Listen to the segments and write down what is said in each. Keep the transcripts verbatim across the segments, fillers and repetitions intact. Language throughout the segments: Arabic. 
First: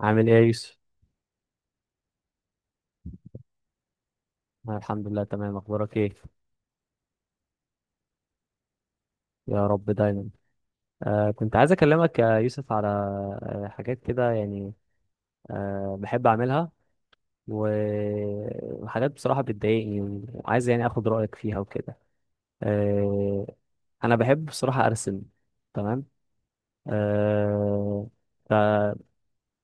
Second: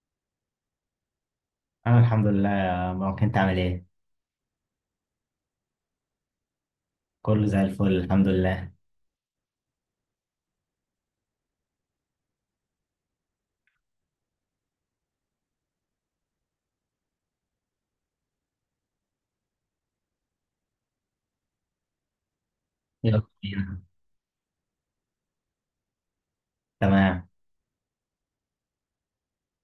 عامل ايه يا يوسف؟ أنا الحمد لله يا مروان، أنت عامل إيه؟ أنا الحمد لله تمام، اخبارك ايه؟ كله زي الفل، الحمد لله. يا رب دايما. آه كنت عايز اكلمك يا يوسف على آه حاجات كده، يعني آه بحب اعملها، و- وحاجات بصراحة بتضايقني وعايز يعني اخد رأيك فيها وكده. يلا آه بينا. انا بحب بصراحة ارسم. تمام. تمام. آه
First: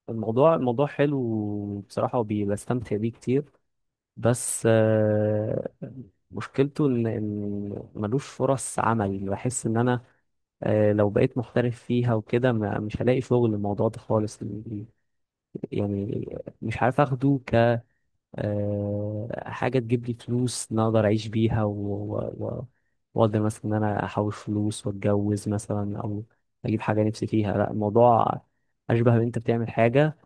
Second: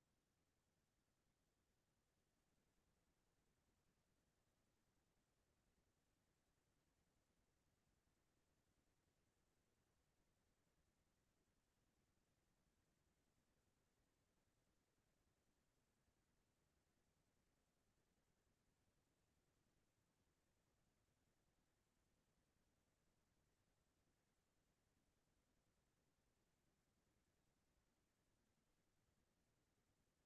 فالموضوع الموضوع حلو بصراحة وبستمتع بيه كتير. بس آه مشكلته ان إن ملوش فرص عمل، بحس ان انا آه، لو بقيت محترف فيها وكده ما- مش هلاقي شغل الموضوع ده خالص، يعني مش عارف اخده ك آه، حاجة تجيب لي فلوس، إن أنا اقدر اعيش بيها و... و... و... واقدر مثلا ان انا احوش فلوس واتجوز مثلا، او اجيب حاجة نفسي فيها، لا الموضوع اشبه ان انت بتعمل حاجة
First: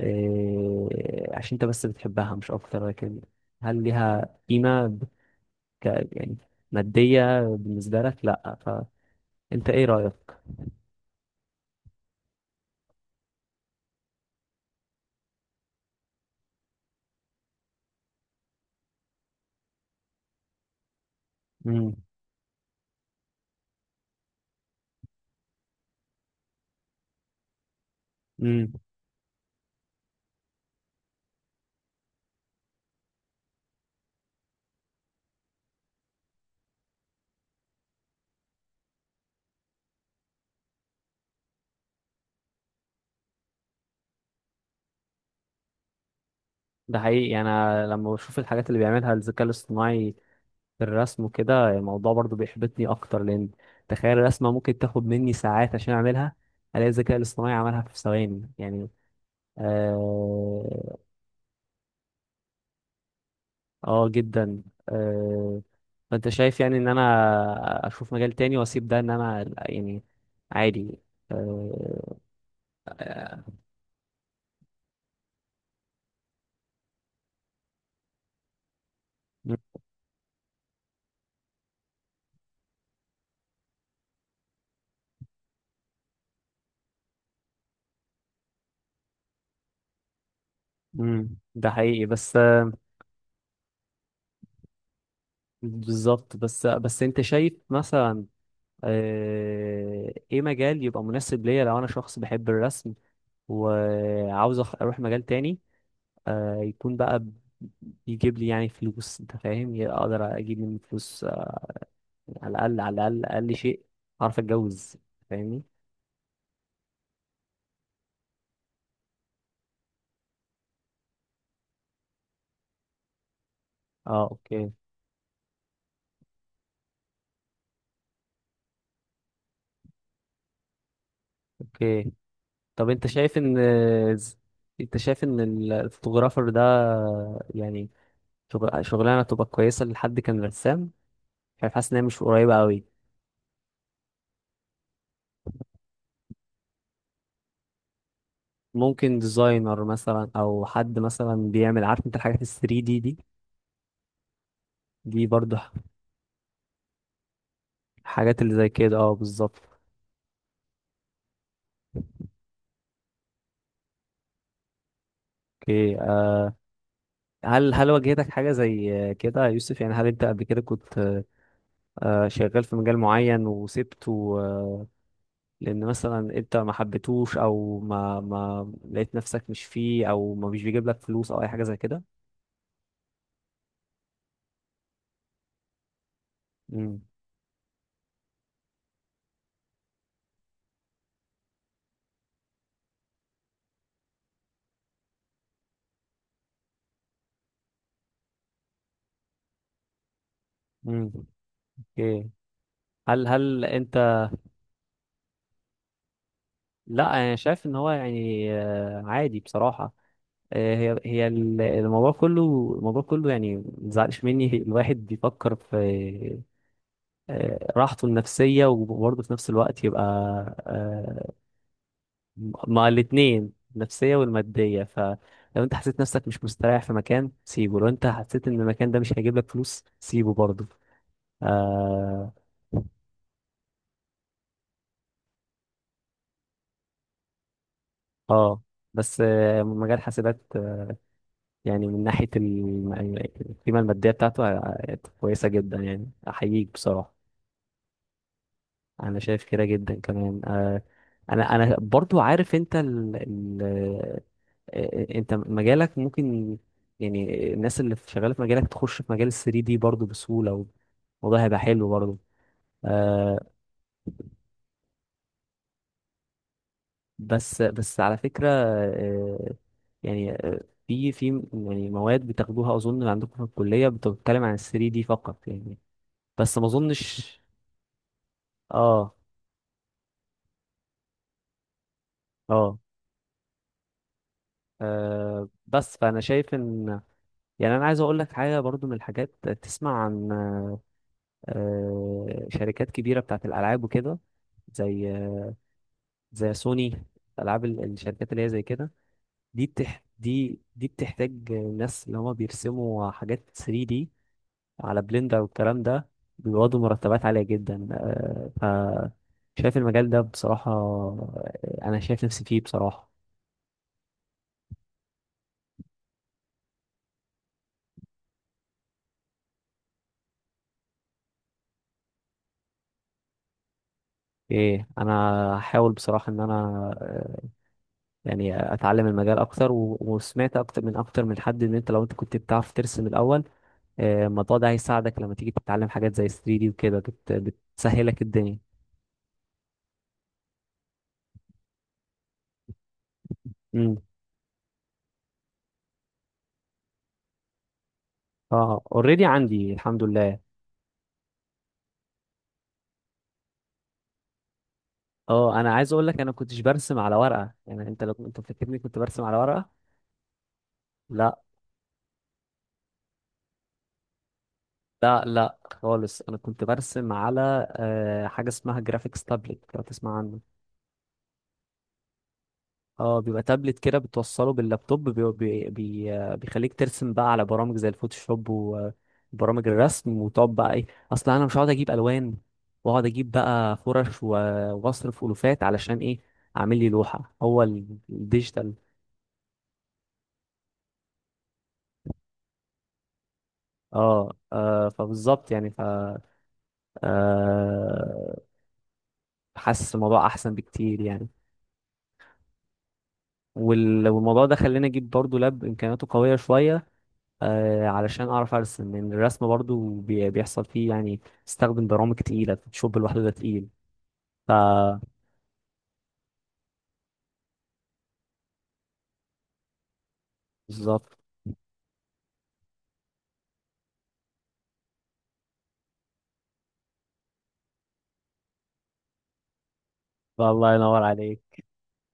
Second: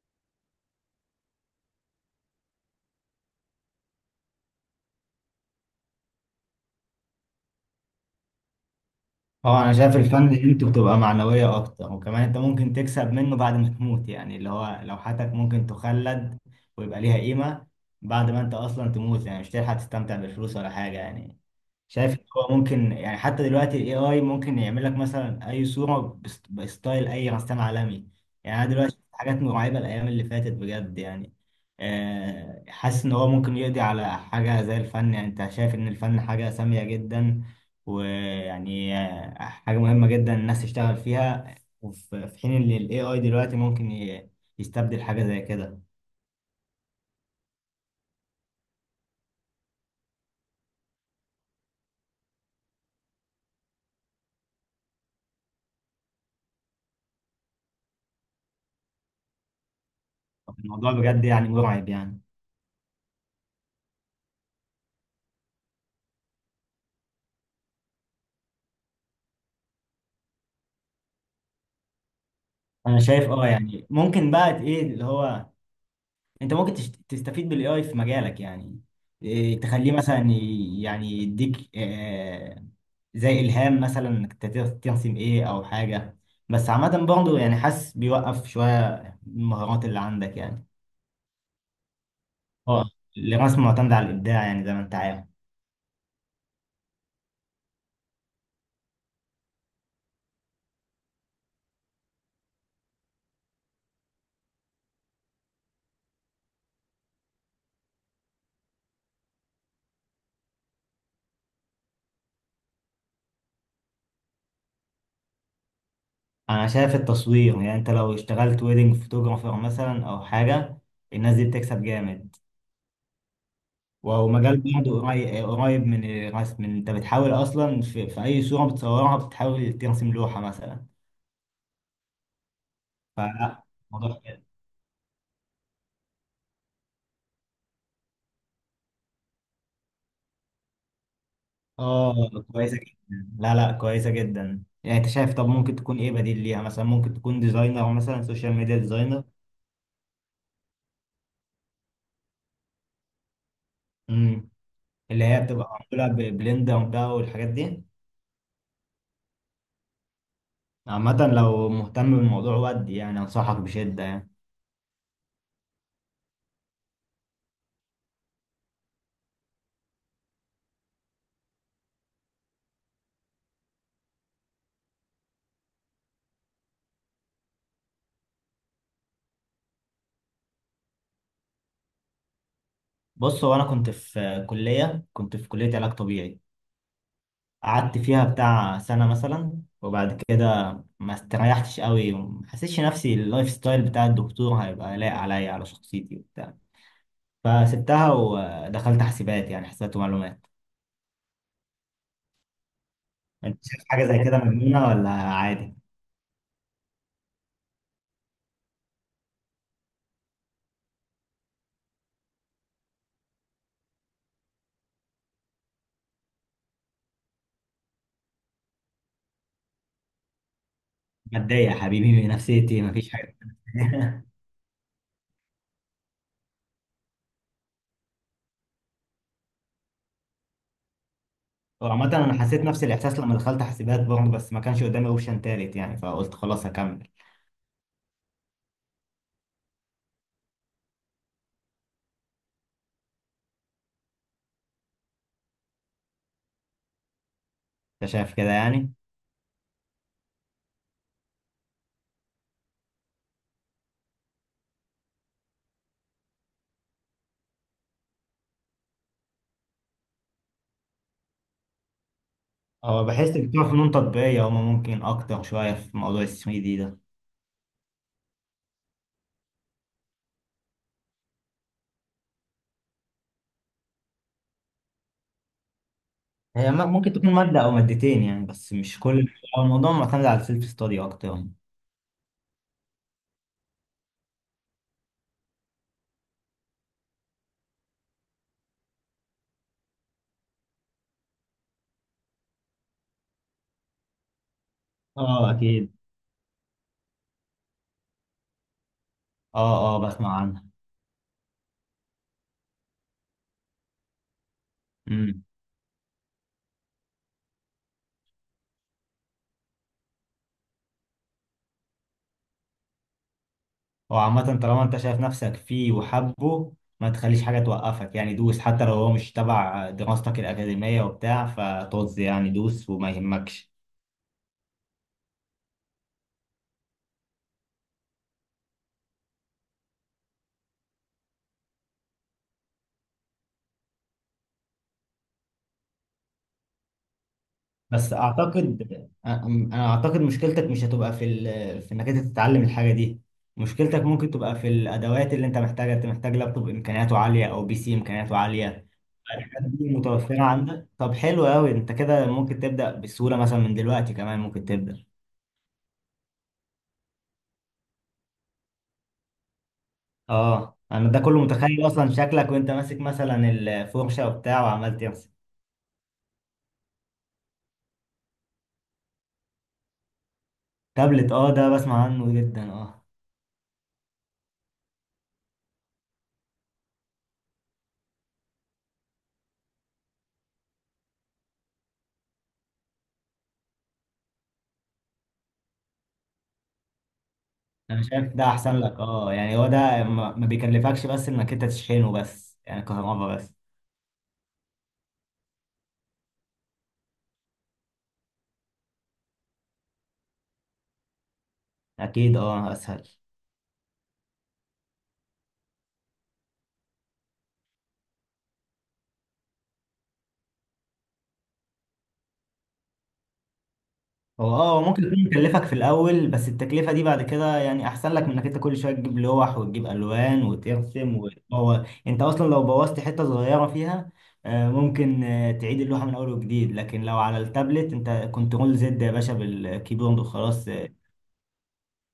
آه، عشان انت بس بتحبها مش اكتر، لكن هل ليها قيمة ب- ك... يعني مادية بالنسبة لك؟ لا. هو فانت أنا ايه شايف الفن رأيك؟ قيمته بتبقى معنوية أكتر، وكمان أنت ممكن تكسب منه بعد ما تموت، يعني اللي هو لوحاتك ممكن تخلد ويبقى ليها قيمة بعد ما أنت أصلا تموت، يعني مش هتلحق تستمتع بالفلوس ولا حاجة يعني. شايف إن هو ممكن يعني حتى دلوقتي الاي اي ممكن يعمل لك مثلا اي صوره بست- بستايل اي رسام عالمي. يعني انا امم دلوقتي شفت حاجات مرعبه الايام اللي فاتت بجد يعني. آه، حاسس ان هو ممكن يقضي على حاجه زي الفن، يعني انت شايف ان الفن حاجه ساميه جدا، ويعني آه، حاجه مهمه جدا الناس تشتغل فيها. وفي في حين ان الاي اي دلوقتي ممكن ي- يستبدل حاجه زي كده. ده حقيقي، يعني انا لما بشوف الحاجات اللي بيعملها الذكاء الاصطناعي في الرسم وكده الموضوع برضو بيحبطني اكتر، لان تخيل الرسمه ممكن تاخد مني ساعات عشان اعملها، الاقي الذكاء الاصطناعي عملها في ثواني، يعني الموضوع اه, بجد يعني مرعب يعني. آه جدا. آه فانت شايف يعني ان انا اشوف مجال تاني واسيب ده، ان انا يعني عادي؟ آه انا شايف آه، اه، يعني ممكن بقى ايه اللي هو انت ممكن تشت- تستفيد بالاي اي في مجالك يعني. إيه، تخليه مثلا ي- يعني يديك آه، زي الهام، مثلا انك تت- ترسم ايه او حاجه. بس عامه برضه يعني حاسس بيوقف شويه المهارات اللي عندك يعني. مم، ده حقيقي بس. اه. الرسم معتمد على الابداع يعني زي ما انت عارف. بالظبط، بس بس انت شايف مثلا آه، ايه مجال يبقى مناسب ليا لو انا شخص بحب الرسم، وعاوز أخ- اروح مجال تاني آه، يكون بقى بيجيب لي يعني فلوس، انت فاهم، يعني اقدر اجيب منه فلوس آه، على الاقل، على الاقل اقل شيء اعرف اتجوز، فاهمني؟ انا شايف التصوير، يعني انت لو اشتغلت ويدنج فوتوغرافر مثلا او حاجه، الناس دي بتكسب جامد. اه، ومجال اوكي برضه قريب قريب من الرسم، انت بتحاول اصلا في, في اي صورة بتصورها بتحاول ترسم لوحة مثلا. اوكي. طب انت شايف ان فلا، الموضوع كده. انت شايف ان ال- الفوتوغرافر ده، يعني شغل- شغلانه تبقى كويسه لحد كان رسام؟ شايف، حاسس ان هي مش اه قريبه كويسة قوي. جدا، لا لا، كويسة جدا يعني. انت شايف، طب ممكن تكون ايه بديل ليها؟ مثلا ممكن تكون ديزاينر، مثلا سوشيال ميديا ممكن ديزاينر. ديزاينر مثلا، او حد مثلا بيعمل، عارف انت، الحاجات ال ثلاثة دي دي امم. دي اللي هي برضو ح- بتبقى معمولة ببلندر بقى والحاجات دي. الحاجات اللي زي كده، اه بالظبط. عامة لو مهتم بالموضوع ودي، يعني انصحك بشدة يعني. اوكي آه، هل هل واجهتك حاجة زي آه، كده يا يوسف؟ يعني هل انت قبل كده كنت آه، آه، شغال في مجال معين وسبته آه، لان مثلا انت ما حبيتهوش، او ما ما لقيت نفسك مش فيه، او ما مش بيجيب لك فلوس، او اي حاجة زي كده؟ بص، هو انا كنت في كلية كنت في كلية علاج طبيعي، امم قعدت فيها بتاع سنة مثلا، وبعد كده ما استريحتش قوي وما حسيتش نفسي اللايف ستايل بتاع الدكتور هيبقى لايق عليا على شخصيتي وبتاع. فسبتها ودخلت حاسبات، يعني حسابات ومعلومات. امم اوكي. هل انت هل شايف انت... حاجة زي كده مجنونة ولا عادي؟ لا، انا شايف ان هو يعني آه، عادي بصراحة آه، هي هي ال- الموضوع كله، الموضوع كله، يعني ما تزعلش مني، الواحد بيفكر في آه، راحته النفسية، وبرضه في نفس الوقت يبقى آه، متضايق يا حبيبي من نفسيتي؟ مع مفيش حاجة. الاتنين النفسية والمادية. فلو انت حسيت نفسك مش مستريح في مكان، سيبه. لو انت حسيت ان المكان ده مش هيجيب لك فلوس، سيبه برضه. وعامة اه أنا حسيت نفس الإحساس لما دخلت حاسبات برضه، بس ما كانش قدامي أوبشن تالت يعني، فقلت خلاص هكمل. آه. بس آه، مجال حاسبات آه، يعني من ناحية الم- القيمة المادية بتاعته آه، كويسة جدا، يعني أحييك بصراحة. أنت شيء شايف كده يعني؟ انا شايف كده جدا، كمان آه. انا انا برضو عارف انت ال ال آه، آه، انت مجالك ممكن، يعني الناس اللي في- شغاله في مجالك تخش في مجال ال ثلاثة دي برضو بسهوله، والموضوع هيبقى حلو برضو. هو بحس آه. إن بتوع فنون تطبيقية هما ممكن أكتر شوية في موضوع ال ثري دي. بس بس على فكره آه، يعني آه، في في يعني مواد بتاخدوها اظن عندكم في الكليه بتتكلم عن ال ثري دي فقط، يعني بس ما هي م- ممكن تكون اظنش. مادة أو مادتين يعني، بس مش اه كل، هو الموضوع معتمد على السيلف ستادي أكتر يعني. اه آه، بس فانا شايف ان، يعني انا عايز اقول لك حاجه برضو، من الحاجات تسمع عن آه، آه، شركات كبيره بتاعت الالعاب وكده، زي اه آه، أكيد. زي سوني، العاب ال- الشركات اللي هي زي كده، دي اه اه بتح بسمع دي عنها. دي بتحتاج ناس اللي هما بيرسموا حاجات ثلاثة دي على بلندر امم. والكلام ده، بيقبضوا مرتبات عاليه جدا آه، ف شايف المجال ده بصراحه آه، انا شايف نفسي فيه بصراحه. وعامة طالما أنت شايف نفسك فيه وحبه، ما تخليش حاجة توقفك يعني. دوس حتى لو هو مش تبع دراستك الأكاديمية وبتاع فطز يعني، دوس وما يهمكش. ايه، انا هحاول بصراحه ان انا آه، يعني اتعلم المجال اكتر، و- وسمعت اكتر من اكتر من حد ان انت، لو انت كنت بتعرف ترسم الاول آه، الموضوع ده هيساعدك لما تيجي تتعلم حاجات زي ثلاثة دي وكده، بت- بس بتسهلك الدنيا. اعتقد، انا أنا اعتقد مشكلتك مش هتبقى في ال... في انك انت تتعلم الحاجه دي. امم مشكلتك ممكن تبقى في الادوات اللي انت محتاجها. انت محتاج لابتوب امكانياته عاليه او بي سي امكانياته اه عاليه. اوريدي الحاجات عندي دي الحمد لله. متوفره عندك؟ طب حلو قوي، انت كده ممكن تبدا بسهوله، مثلا من دلوقتي كمان ممكن تبدا. اه، انا عايز اقول لك، انا كنتش برسم على ورقه، يعني انت لو انت فاكرني كنت برسم على ورقه، اه انا ده لا كله متخيل اصلا شكلك وانت ماسك مثلا الفرشه وبتاع وعمال لا ترسم. لا خالص، انا كنت برسم على آه، حاجه اسمها جرافيكس تابلت، لو تسمع عنها. تابلت، اه ده بسمع عنه جدا، اه. اه، بيبقى تابلت كده بتوصله باللابتوب بي بي بي آه، بيخليك ترسم بقى على برامج زي الفوتوشوب وبرامج الرسم، وتقعد بقى ايه؟ اصل انا مش هقعد اجيب الوان واقعد اجيب بقى فرش و- واصرف الوفات علشان ايه؟ اعمل لي لوحة، هو ال- انا شايف ده الديجيتال. احسن لك، اه يعني هو ده ما ما بيكلفكش بس انك انت تشحنه، بس يعني كهربا بس. اه آه، فبالظبط، يعني ف آه، حاسس الموضوع احسن بكتير يعني. اكيد اه، اسهل. وال- والموضوع ده خلاني اجيب برضو لاب امكانياته قوية شوية آه، علشان اعرف ارسم، لان الرسم برضو بي- بيحصل فيه يعني استخدم برامج تقيله، الفوتوشوب لوحده ده تقيل. هو ف اه هو ممكن يكون يكلفك في الاول، بس التكلفه دي بعد كده يعني احسن لك من انك انت كل شويه تجيب لوح وتجيب الوان بالظبط. وترسم. وهو انت اصلا لو بوظت حته صغيره فيها، آه، ممكن آه، تعيد اللوحه من اول وجديد، لكن لو على التابلت انت كنترول زد يا باشا بالكيبورد وخلاص، فالله آه، ينور عليك.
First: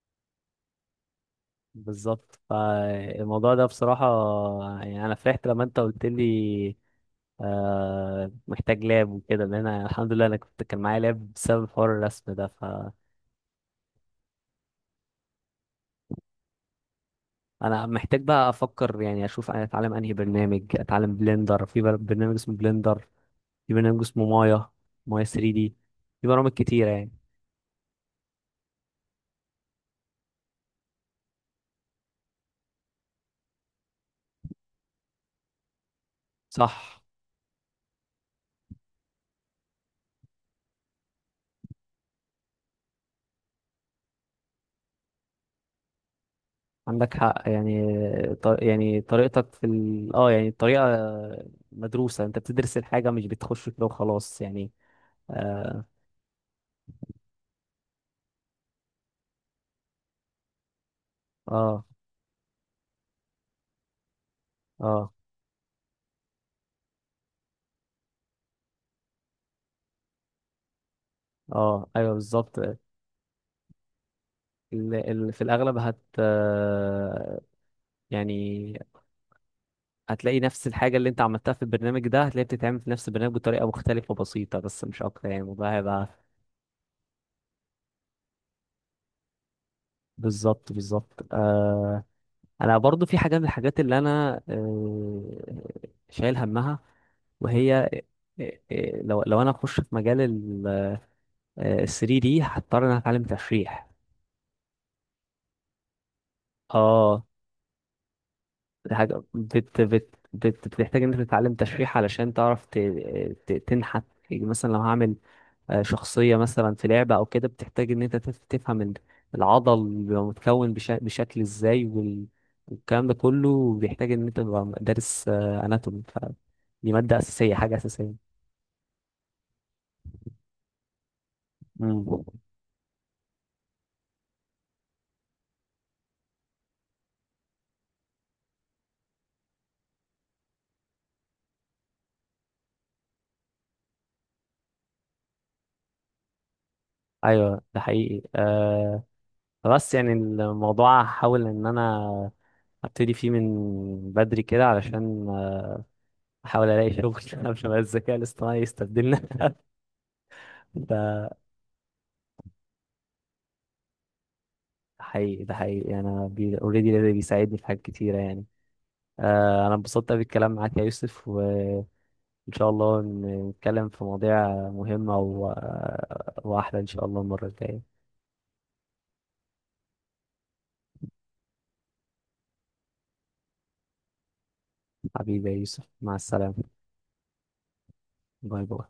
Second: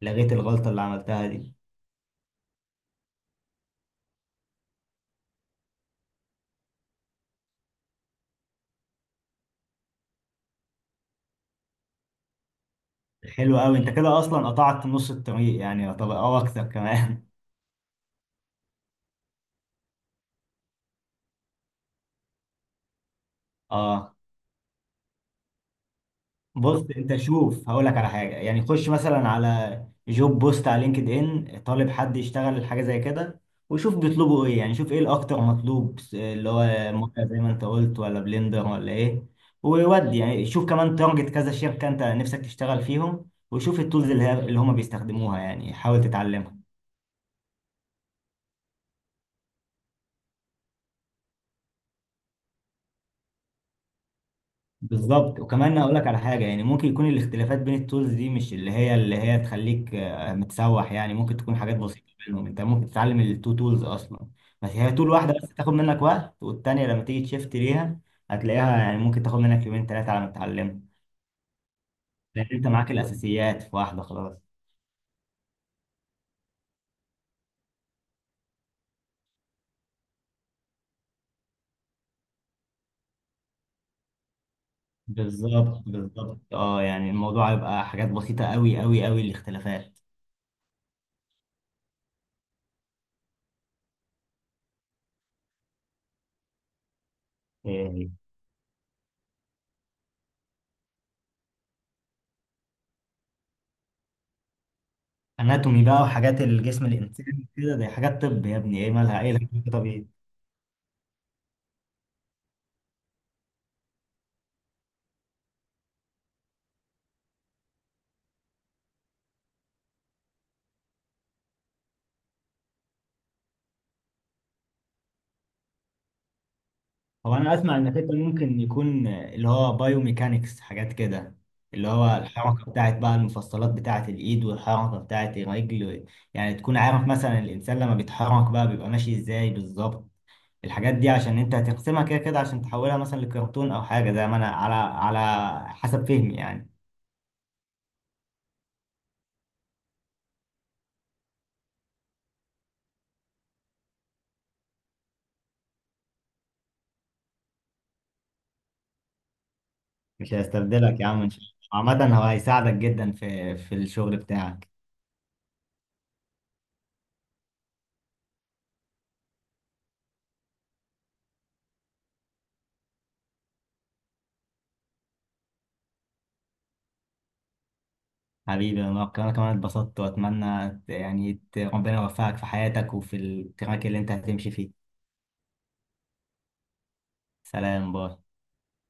لغيت الغلطه اللي عملتها دي. بالظبط، فالموضوع ده بصراحه يعني انا فرحت لما انت قلت لي آه، محتاج لاب وكده، لان انا الحمد لله انا كنت كان معايا لاب بسبب حوار الرسم ده، فانا حلو قوي، انت كده اصلا قطعت نص الطريق يعني، طب او اكتر كمان. محتاج بقى افكر، يعني اشوف انا اتعلم انهي برنامج، اتعلم بلندر، في بر- برنامج اسمه بلندر، في برنامج اه اسمه مايا، مايا ثلاثة دي، في برامج بص، كتيره يعني. انت شوف هقول لك على حاجه يعني. خش مثلا على جوب بوست على لينكد ان، طالب حد يشتغل حاجه زي كده، وشوف بيطلبوا ايه يعني. شوف ايه الاكتر مطلوب، اللي هو صح. موقع زي ما انت قلت ولا بلندر ولا ايه. وودي يعني، شوف كمان تارجت كذا شركه انت نفسك تشتغل فيهم، وشوف التولز اللي, ه- اللي هم بيستخدموها يعني، حاول تتعلمها. عندك حق، يعني ط- يعني طريقتك في ال... اه يعني الطريقة مدروسة، انت بتدرس الحاجة مش بتخش كده وخلاص يعني. بالظبط. وكمان اه اقول لك على حاجه، يعني ممكن يكون الاختلافات بين التولز دي مش اللي هي اللي هي تخليك آه، متسوح يعني. ممكن تكون حاجات اه بسيطه بينهم، انت ممكن تتعلم التو تولز اصلا. بس هي تول اه, واحده بس تاخد منك وقت، والتانيه لما تيجي تشفت ليها هتلاقيها، يعني ممكن تاخد منك يومين ثلاثه على ما تتعلمها، آه. ايوه، لان بالظبط انت ال... معاك الاساسيات في واحده خلاص. ال... في الاغلب هت آه، يعني هتلاقي نفس الحاجة اللي انت عملتها في البرنامج ده، هتلاقيها بتتعمل في نفس البرنامج بطريقة مختلفة بسيطة بس، مش اكتر يعني، وده بالظبط هيبقى بالظبط، اه يعني الموضوع هيبقى حاجات بسيطه، قوي قوي قوي الاختلافات. بالظبط بالظبط آه. انا برضو في حاجه من الحاجات اللي انا آه، شايل همها، وهي إيه. آه، آه، لو لو انا اخش في مجال ال ثري دي، هضطر ان انا اتعلم تشريح. اناتومي بقى وحاجات الجسم اه، الانساني كده، دي حاجات طب يا ابني، ايه دي حاجه مالها؟ ايه الهبل ده؟ بت طب بت بت بتحتاج ان انت تتعلم تشريح علشان تعرف ت- آه، ت- تنحت، يعني مثلا لو هعمل آه، شخصية مثلا في لعبة أو كده، بتحتاج إن أنت تف- تفهم ال- العضل بيبقى متكون بشا- بشكل إزاي، وال- والكلام ده كله بيحتاج إن أنت تبقى دارس أناتومي، فدي مادة هو انا أساسية، حاجة اسمع انك انت أساسية. ممكن يكون اللي هو بايوميكانكس، حاجات كده، اللي هو مم. الحركه بتاعت بقى المفصلات بتاعت الايد والحركه بتاعت الرجل. يعني تكون عارف مثلا الانسان لما بيتحرك بقى بيبقى ماشي ازاي بالظبط. الحاجات دي عشان انت هتقسمها كده كده عشان تحولها مثلا لكرتون او حاجه، زي ما انا على على حسب فهمي يعني. أيوه ده حقيقي أه. بس يعني الموضوع هحاول إن أنا أبتدي فيه من بدري كده، علشان آه، أحاول ألاقي شغل عشان بقى الذكاء الاصطناعي يستبدلنا مش هيستبدلك يا عم ده ان شاء الله. عامه هو هيساعدك جدا في في الشغل بتاعك. حقيقي، ده حقيقي يعني. أنا أوريدي بيساعدني في حاجات كتيرة يعني آه، أنا انبسطت بالكلام معاك يا يوسف، وإن شاء الله ن- نتكلم في مواضيع مهمة و... وأحلى إن شاء الله المرة الجاية. حبيبي، انا انا كمان اتبسطت، واتمنى يعني ت- ربنا يوفقك في حياتك وفي التراك اللي انت هتمشي فيه. حبيبي يا يوسف، مع السلامة. سلام، باي. باي باي.